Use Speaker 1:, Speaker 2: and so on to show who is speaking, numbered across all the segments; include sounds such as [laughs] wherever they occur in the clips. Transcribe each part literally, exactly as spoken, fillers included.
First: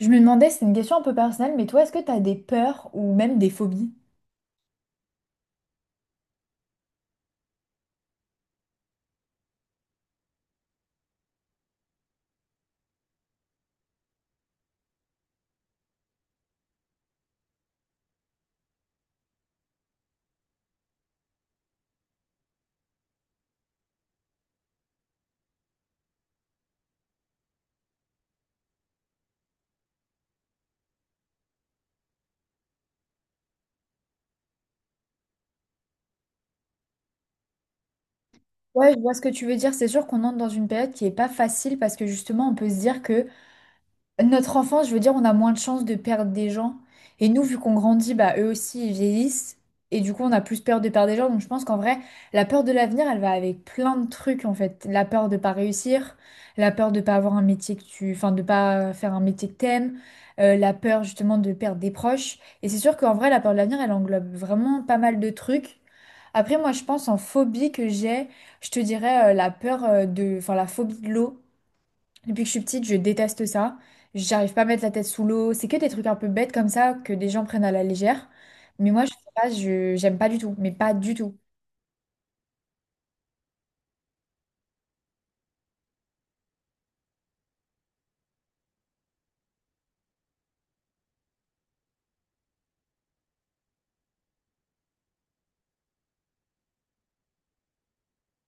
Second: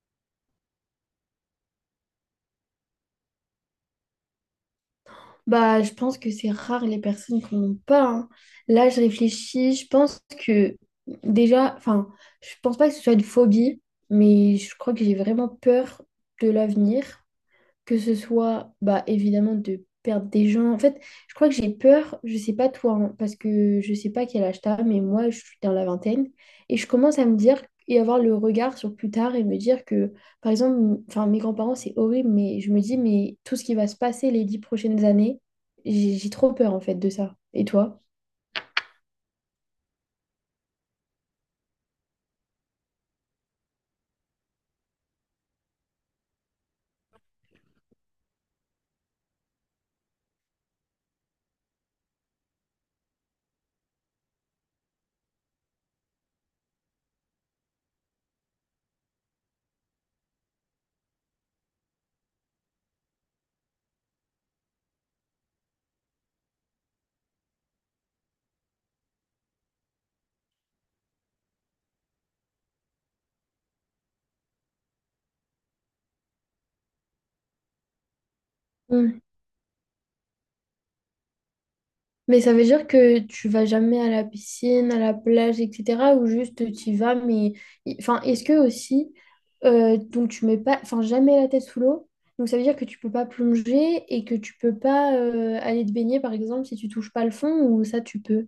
Speaker 1: Je me demandais, c'est une question un peu personnelle, mais toi, est-ce que tu as des peurs ou même des phobies?
Speaker 2: Bah, je pense que c'est rare les personnes qui n'en ont pas, hein. Là, je réfléchis, je pense que déjà, enfin, je pense pas que ce soit une phobie, mais je crois que j'ai vraiment peur de l'avenir, que ce soit bah, évidemment de perdre des gens. En fait, je crois que j'ai peur, je sais pas toi, hein, parce que je sais pas quel âge t'as, mais moi je suis dans la vingtaine et je commence à me dire et avoir le regard sur plus tard et me dire que, par exemple, m- enfin mes grands-parents c'est horrible, mais je me dis, mais tout ce qui va se passer les dix prochaines années, j'ai j'ai trop peur en fait de ça. Et toi?
Speaker 1: Ouais, je vois ce que tu veux dire. C'est sûr qu'on entre dans une période qui est pas facile parce que justement, on peut se dire que Notre enfance, je veux dire, on a moins de chances de perdre des gens. Et nous, vu qu'on grandit, bah, eux aussi, ils vieillissent. Et du coup, on a plus peur de perdre des gens. Donc, je pense qu'en vrai, la peur de l'avenir, elle va avec plein de trucs, en fait. La peur de pas réussir, la peur de pas avoir un métier que tu... Enfin, de pas faire un métier que t'aimes, euh, la peur, justement, de perdre des proches. Et c'est sûr qu'en vrai, la peur de l'avenir, elle englobe vraiment pas mal de trucs. Après, moi, je pense en phobie que j'ai, je te dirais euh, la peur euh, de... Enfin, la phobie de l'eau. Depuis que je suis petite, je déteste ça. J'arrive pas à mettre la tête sous l'eau. C'est que des trucs un peu bêtes comme ça que des gens prennent à la légère. Mais moi, je sais pas, je j'aime pas du tout. Mais pas du tout.
Speaker 2: Mais ça veut dire que tu vas jamais à la piscine, à la plage, et cetera. Ou juste tu y vas, mais y- enfin, est-ce que aussi, euh, donc tu mets pas, enfin, jamais la tête sous l'eau. Donc ça veut dire que tu peux pas plonger et que tu peux pas euh, aller te baigner, par exemple, si tu touches pas le fond, ou ça tu peux.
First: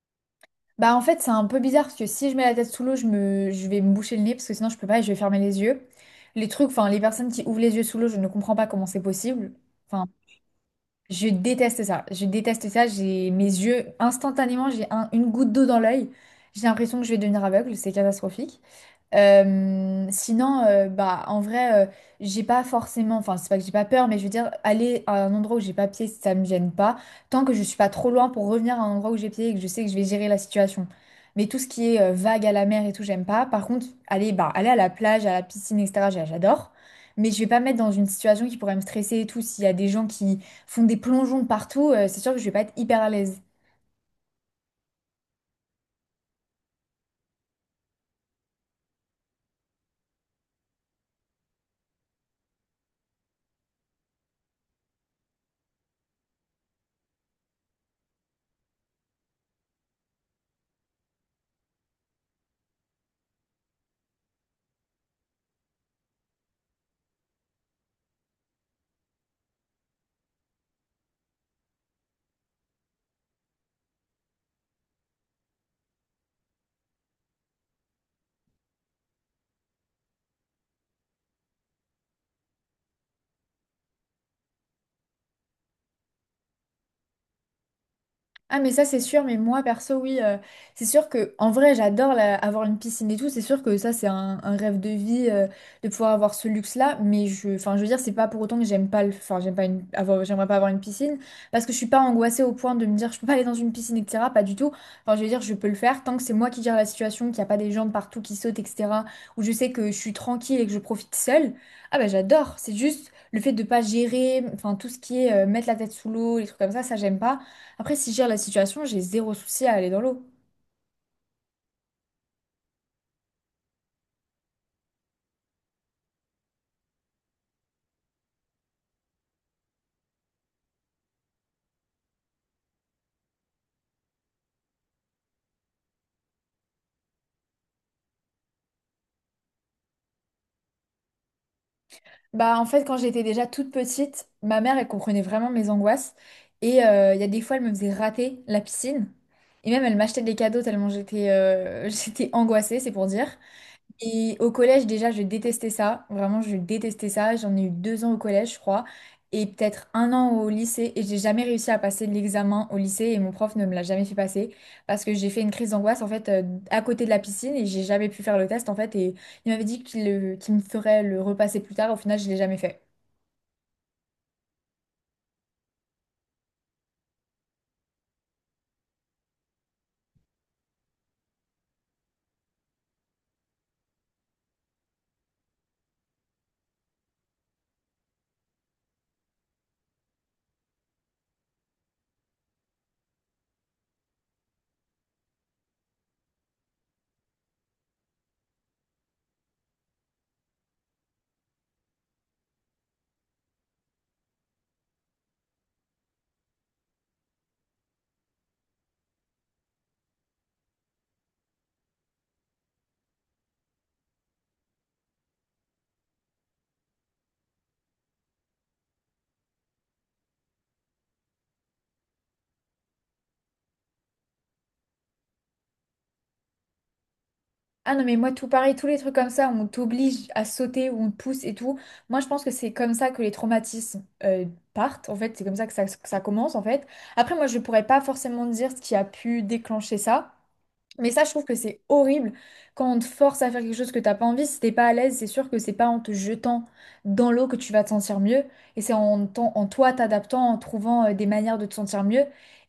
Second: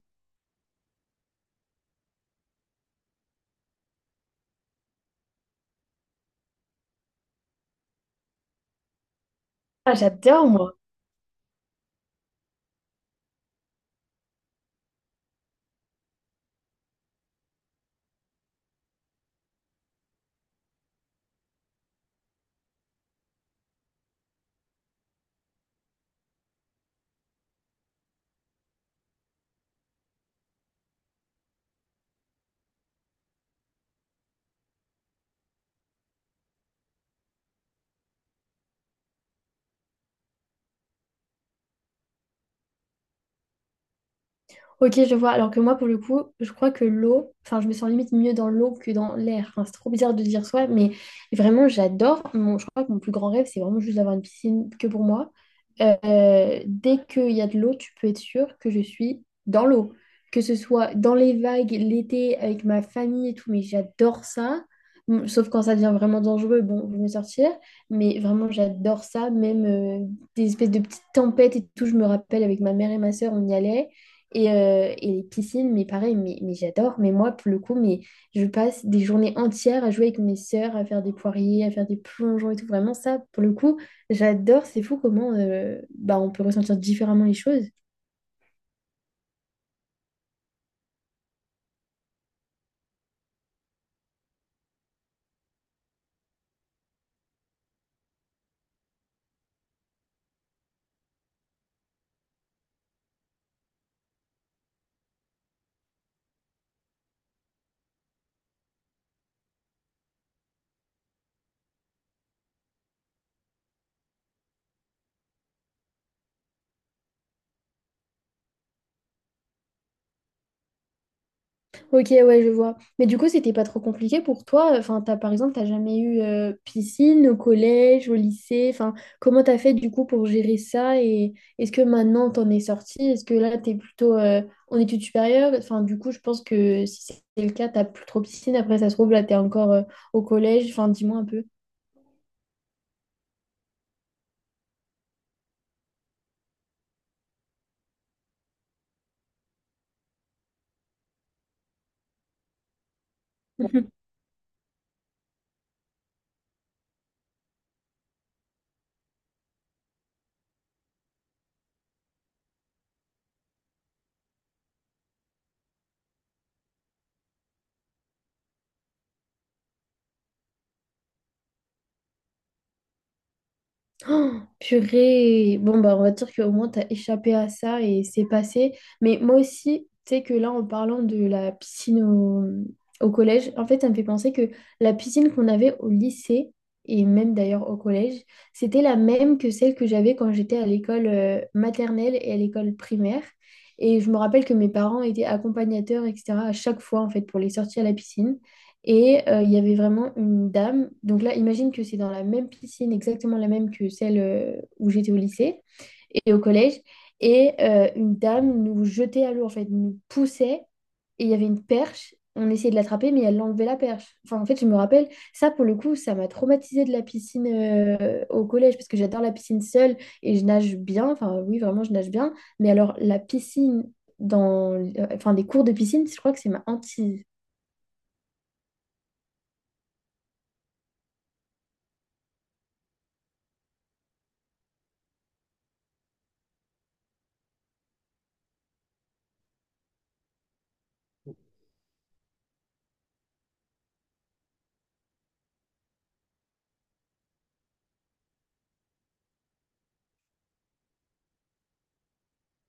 Speaker 1: Bah en fait, c'est un peu bizarre parce que si je mets la tête sous l'eau, je me, je vais me boucher le nez parce que sinon je peux pas et je vais fermer les yeux. Les trucs, enfin les personnes qui ouvrent les yeux sous l'eau, je ne comprends pas comment c'est possible.
Speaker 2: Ah,
Speaker 1: Enfin.
Speaker 2: j'adore, moi.
Speaker 1: Je déteste ça. Je déteste ça. J'ai mes yeux, instantanément, j'ai un- une goutte d'eau dans l'œil. J'ai l'impression que je vais devenir aveugle. C'est catastrophique. Euh, sinon, euh, bah, en vrai, euh, j'ai pas forcément, enfin, c'est pas que j'ai pas peur, mais je veux dire, aller à un endroit où j'ai pas pied, ça me gêne pas, tant que je suis pas trop loin pour revenir à un endroit où j'ai pied et que je sais que je vais gérer la situation. Mais tout ce qui est euh, vague à la mer et tout, j'aime pas. Par contre, aller, bah, aller à la plage, à la piscine, et cætera, j'a- j'adore. Mais je vais pas me mettre dans une situation qui pourrait me stresser et tout, s'il y a des gens qui font des plongeons partout, euh, c'est sûr que je vais pas être hyper à l'aise.
Speaker 2: Ok, je vois. Alors que moi, pour le coup, je crois que l'eau, enfin, je me sens limite mieux dans l'eau que dans l'air. Enfin, c'est trop bizarre de dire soi, mais vraiment, j'adore. Mon- je crois que mon plus grand rêve, c'est vraiment juste d'avoir une piscine que pour moi. Euh, dès qu'il y a de l'eau, tu peux être sûr que je suis dans l'eau. Que ce soit dans les vagues, l'été, avec ma famille et tout, mais j'adore ça. Bon, sauf quand ça devient vraiment dangereux, bon, je vais me sortir. Mais vraiment, j'adore ça. Même euh, des espèces de petites tempêtes et tout, je me rappelle avec ma mère et ma sœur, on y allait. Et, euh, et les piscines, mais pareil, mais, mais j'adore. Mais moi, pour le coup, mais je passe des journées entières à jouer avec mes sœurs, à faire des poiriers, à faire des plongeons et tout. Vraiment, ça, pour le coup, j'adore. C'est fou comment euh, bah, on peut ressentir différemment les choses.
Speaker 1: Ah mais ça c'est sûr, mais moi perso oui, euh, c'est sûr que en vrai j'adore la- avoir une piscine et tout, c'est sûr que ça c'est un, un rêve de vie euh, de pouvoir avoir ce luxe-là, mais je, enfin je veux dire c'est pas pour autant que j'aime pas le, enfin j'aime pas une, avoir, j'aimerais pas avoir une piscine parce que je suis pas angoissée au point de me dire je peux pas aller dans une piscine et cætera. Pas du tout. Enfin je veux dire je peux le faire tant que c'est moi qui gère la situation, qu'il y a pas des gens de partout qui sautent et cætera. Où je sais que je suis tranquille et que je profite seule. Ah bah j'adore. C'est juste le fait de pas gérer, enfin tout ce qui est euh, mettre la tête sous l'eau, les trucs comme ça, ça j'aime pas. Après, si je gère la situation, j'ai zéro souci à aller dans l'eau.
Speaker 2: Ok, ouais, je vois. Mais du coup, c'était pas trop compliqué pour toi. Enfin, t'as, par exemple, t'as jamais eu euh, piscine au collège, au lycée. Enfin, comment t'as fait du coup pour gérer ça? Et est-ce que maintenant t'en es sorti? Est-ce que là, t'es plutôt euh, en études supérieures? Enfin, du coup, je pense que si c'est le cas, t'as plus trop piscine. Après, ça se trouve, là, t'es encore euh, au collège. Enfin, dis-moi un peu.
Speaker 1: Bah, en fait, quand j'étais déjà toute petite, ma mère, elle comprenait vraiment mes angoisses. Et euh, il y a des fois, elle me faisait rater la piscine. Et même, elle m'achetait des cadeaux tellement j'étais euh, [laughs] j'étais angoissée, c'est pour dire.
Speaker 2: [laughs]
Speaker 1: Et au collège, déjà, je détestais ça. Vraiment, je détestais ça. J'en ai eu deux ans au collège, je crois, et peut-être un an au lycée. Et j'ai jamais réussi à passer l'examen au lycée. Et mon prof ne me l'a jamais fait passer parce que j'ai fait une crise d'angoisse, en fait, euh, à côté de la piscine. Et j'ai jamais pu faire le test, en fait. Et il m'avait dit qu'il le- qu'il me ferait le repasser plus tard. Au final, je l'ai jamais fait.
Speaker 2: Oh, purée. Bon, bah, on va dire qu'au moins, t'as échappé à ça et c'est passé. Mais moi aussi, tu sais que là, en parlant de la piscine au, au collège, en fait, ça me fait penser que la piscine qu'on avait au lycée, et même d'ailleurs au collège, c'était la même que celle que j'avais quand j'étais à l'école euh, maternelle et à l'école primaire. Et je me rappelle que mes parents étaient accompagnateurs, et cetera, à chaque fois, en fait, pour les sorties à la piscine. Et euh, il y avait vraiment une dame. Donc là, imagine que c'est dans la même piscine, exactement la même que celle euh, où j'étais au lycée et au collège. Et euh, une dame nous jetait à l'eau, en fait, nous poussait. Et il y avait une perche. On essayait de l'attraper, mais elle enlevait la perche. Enfin, en fait, je me rappelle, ça, pour le coup, ça m'a traumatisée de la piscine euh, au collège, parce que j'adore la piscine seule et je nage bien. Enfin, oui, vraiment, je nage bien. Mais alors, la piscine, dans... euh, enfin, des cours de piscine, je crois que c'est ma hantise.
Speaker 1: Ah non, mais moi, tout pareil, tous les trucs comme ça, on t'oblige à sauter ou on te pousse et tout. Moi, je pense que c'est comme ça que les traumatismes euh, partent. En fait, c'est comme ça que ça, que ça commence, en fait. Après, moi, je pourrais pas forcément dire ce qui a pu déclencher ça. Mais ça, je trouve que c'est horrible quand on te force à faire quelque chose que t'as pas envie. Si t'es pas à l'aise, c'est sûr que c'est pas en te jetant dans l'eau que tu vas te sentir mieux. Et c'est en, t'en- en toi t'adaptant, en trouvant euh, des manières de te sentir mieux.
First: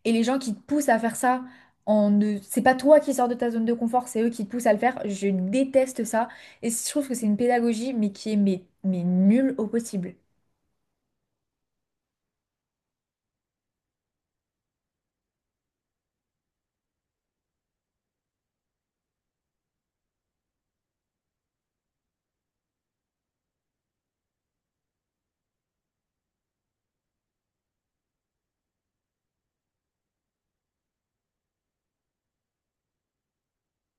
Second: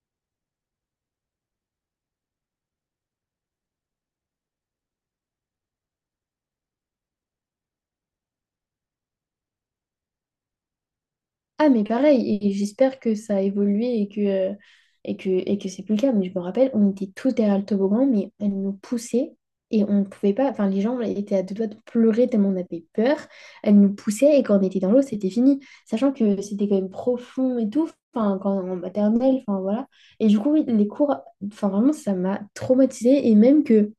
Speaker 1: Et les gens qui te poussent à faire ça, en ne... c'est pas toi qui sors de ta zone de confort, c'est eux qui te poussent à le faire. Je déteste ça. Et je trouve que c'est une pédagogie, mais qui est mais, mais nulle au possible.
Speaker 2: Ah, mais pareil, et j'espère que ça a évolué et que, euh, et que, et que c'est plus le cas. Mais je me rappelle, on était tous derrière le toboggan, mais elle nous poussait et on ne pouvait pas. Enfin, les gens étaient à deux doigts de pleurer tellement on avait peur. Elle nous poussait et quand on était dans l'eau, c'était fini. Sachant que c'était quand même profond et tout. Enfin, quand en maternelle, enfin voilà. Et du coup, oui, les cours, enfin vraiment, ça m'a traumatisée. Et même que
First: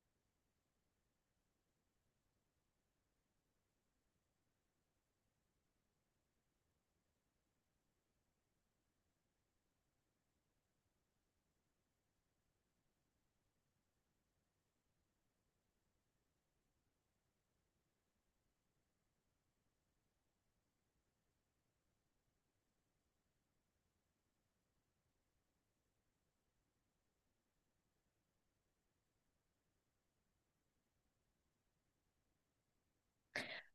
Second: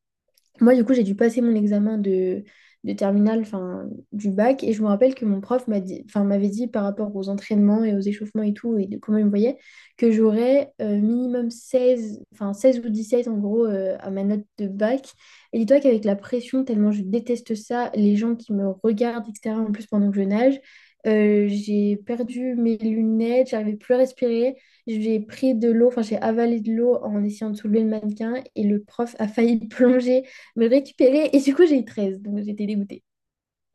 Speaker 2: moi, du coup, j'ai dû passer mon examen de, de terminale, enfin, du bac, et je me rappelle que mon prof m'a dit, enfin, m'avait dit par rapport aux entraînements et aux échauffements et tout, et de comment il me voyait, que j'aurais euh, minimum seize enfin, seize ou dix-sept en gros euh, à ma note de bac. Et dis-toi qu'avec la pression, tellement je déteste ça, les gens qui me regardent, et cetera, en plus pendant que je nage, euh, j'ai perdu mes lunettes, j'arrivais plus à respirer. J'ai pris de l'eau, enfin j'ai avalé de l'eau en essayant de soulever le mannequin et le prof a failli [laughs] plonger me récupérer. Et du coup, j'ai eu treize, donc j'étais dégoûtée.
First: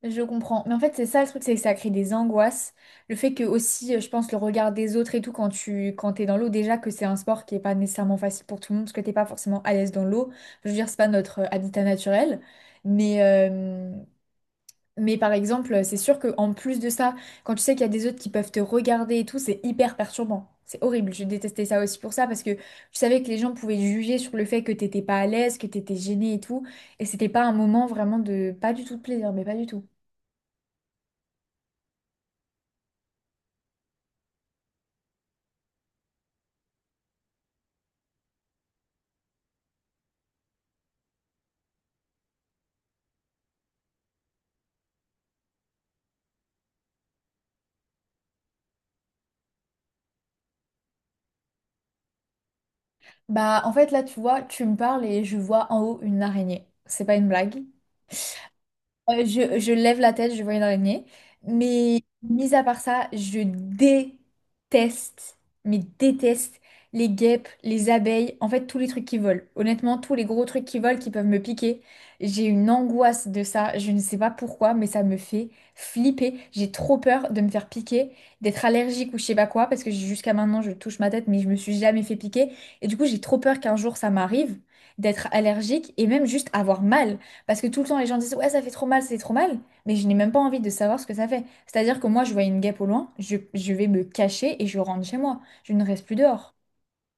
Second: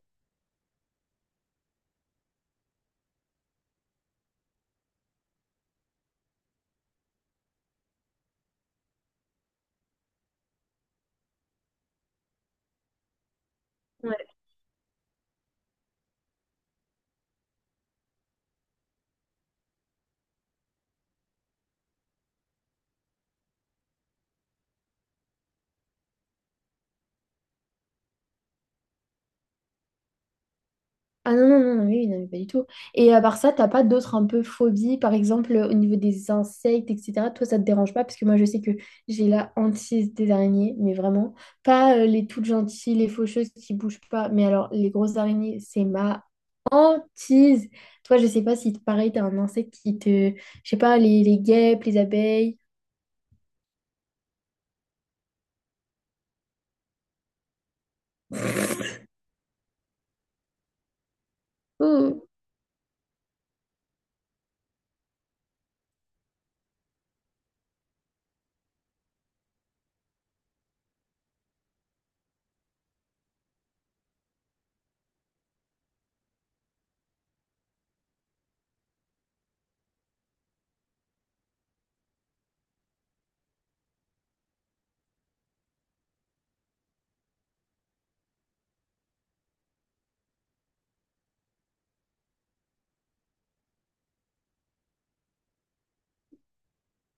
Speaker 1: Je comprends. Mais en fait, c'est ça le truc, c'est que ça crée des angoisses. Le fait que aussi, euh, je pense, le regard des autres et tout, quand tu quand t'es dans l'eau, déjà que c'est un sport qui est pas nécessairement facile pour tout le monde, parce que t'es pas forcément à l'aise dans l'eau. Je veux dire, c'est pas notre euh, habitat naturel. Mais, euh,
Speaker 2: Ouais.
Speaker 1: mais par exemple, euh, c'est sûr que en plus de ça, quand tu sais qu'il y a des autres qui peuvent te regarder et tout, c'est hyper perturbant. C'est horrible. Je détestais ça aussi pour ça, parce que je savais que les gens pouvaient juger sur le fait que t'étais pas à l'aise, que t'étais gêné et tout. Et c'était pas un moment vraiment de... Pas du tout de plaisir, mais pas du tout.
Speaker 2: Ah non, non, non, non, oui, non, mais pas du tout. Et à part ça, t'as pas d'autres un peu phobies, par exemple au niveau des insectes, et cetera. Toi, ça te dérange pas, parce que moi, je sais que j'ai la hantise des araignées, mais vraiment. Pas euh, les toutes gentilles, les faucheuses qui bougent pas, mais alors les grosses araignées, c'est ma hantise. Toi, je sais pas si pareil, t'as un insecte qui te. Je sais pas, les, les guêpes, les abeilles.
Speaker 1: Bah, en fait, là, tu vois, tu me parles et je vois en haut une araignée. C'est pas une blague. Euh, je, je lève la tête, je vois une araignée. Mais
Speaker 2: Oh,
Speaker 1: mis à part ça, je déteste, mais déteste les guêpes, les abeilles, en fait tous les trucs qui volent. Honnêtement, tous les gros trucs qui volent qui peuvent me piquer. J'ai une angoisse de ça, je ne sais pas pourquoi, mais ça me fait flipper. J'ai trop peur de me faire piquer, d'être allergique ou je sais pas quoi, parce que jusqu'à maintenant je touche ma tête, mais je me suis jamais fait piquer. Et du coup, j'ai trop peur qu'un jour ça m'arrive d'être allergique et même juste avoir mal. Parce que tout le temps, les gens disent, ouais, ça fait trop mal, c'est trop mal, mais je n'ai même pas envie de savoir ce que ça fait. C'est-à-dire que moi, je vois une guêpe au loin, je, je vais me cacher et je rentre chez moi. Je ne reste plus dehors.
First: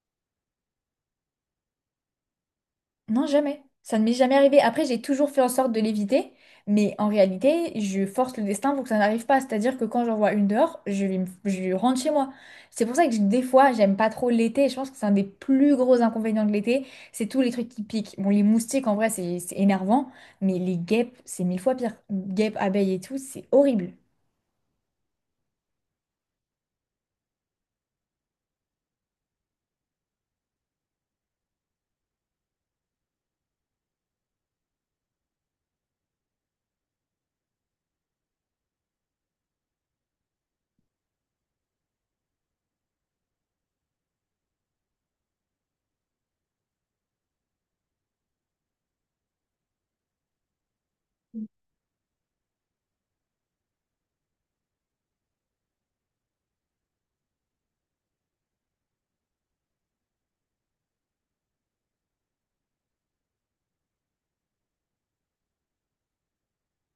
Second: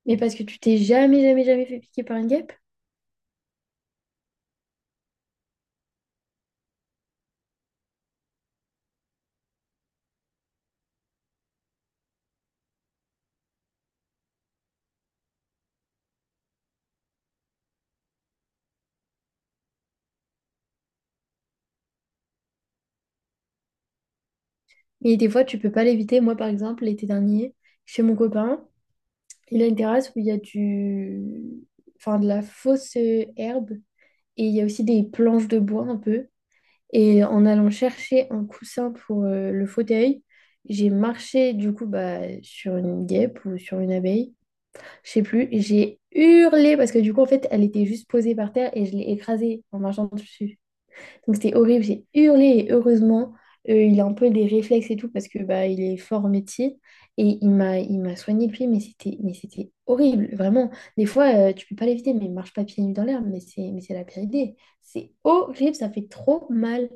Speaker 2: mais parce que tu t'es jamais, jamais, jamais fait piquer par une guêpe?
Speaker 1: Non, jamais. Ça ne m'est jamais arrivé. Après, j'ai toujours fait en sorte de l'éviter, mais en réalité, je force le destin pour que ça n'arrive pas. C'est-à-dire que quand j'en vois une dehors, je, vais me- je rentre chez moi. C'est pour ça que je- des fois, j'aime pas trop l'été. Je pense que c'est un des plus gros inconvénients de l'été. C'est tous les trucs qui piquent. Bon, les moustiques, en vrai, c'est c'est énervant, mais les guêpes, c'est mille fois pire. Guêpes, abeilles et tout, c'est horrible.
Speaker 2: Et des fois, tu peux pas l'éviter. Moi, par exemple, l'été dernier, chez mon copain, il a une terrasse où il y a du... enfin, de la fausse euh, herbe et il y a aussi des planches de bois un peu. Et en allant chercher un coussin pour euh, le fauteuil, j'ai marché du coup bah, sur une guêpe ou sur une abeille, je sais plus. Et j'ai hurlé parce que du coup, en fait, elle était juste posée par terre et je l'ai écrasée en marchant dessus. Donc c'était horrible, j'ai hurlé et heureusement, euh, il a un peu des réflexes et tout parce que bah, il est fort au métier et il m'a il m'a soigné le pied, mais c'était mais c'était horrible, vraiment. Des fois, euh, tu peux pas l'éviter, mais marche pas pieds nus dans l'herbe, mais c'est mais c'est la pire idée. C'est horrible, ça fait trop mal.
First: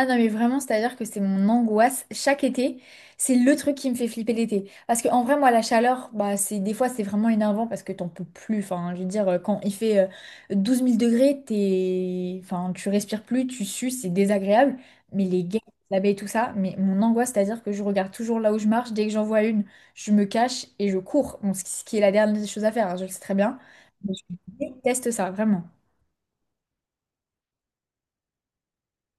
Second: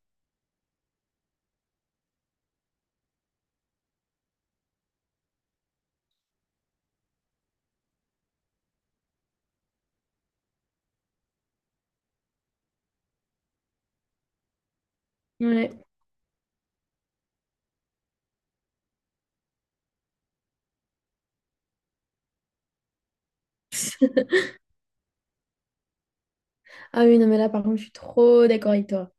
Speaker 1: Ah non, mais vraiment, c'est-à-dire que c'est mon angoisse. Chaque été, c'est le truc qui me fait flipper l'été. Parce qu'en vrai, moi, la chaleur, bah, c'est, des fois, c'est vraiment énervant parce que t'en peux plus. Enfin, je veux dire, euh, quand il fait euh, douze mille degrés, t'es... Enfin, tu respires plus, tu sues, c'est désagréable. Mais les guêpes,
Speaker 2: Ouais.
Speaker 1: la baie et tout ça, mais mon angoisse, c'est-à-dire que je regarde toujours là où je marche. Dès que j'en vois une, je me cache et je cours. Bon, ce qui ce qui est la dernière chose à faire, hein, je le sais très bien. Mais je
Speaker 2: [laughs]
Speaker 1: déteste ça, vraiment.
Speaker 2: Ah oui, non, mais là, par contre, je suis trop d'accord avec toi.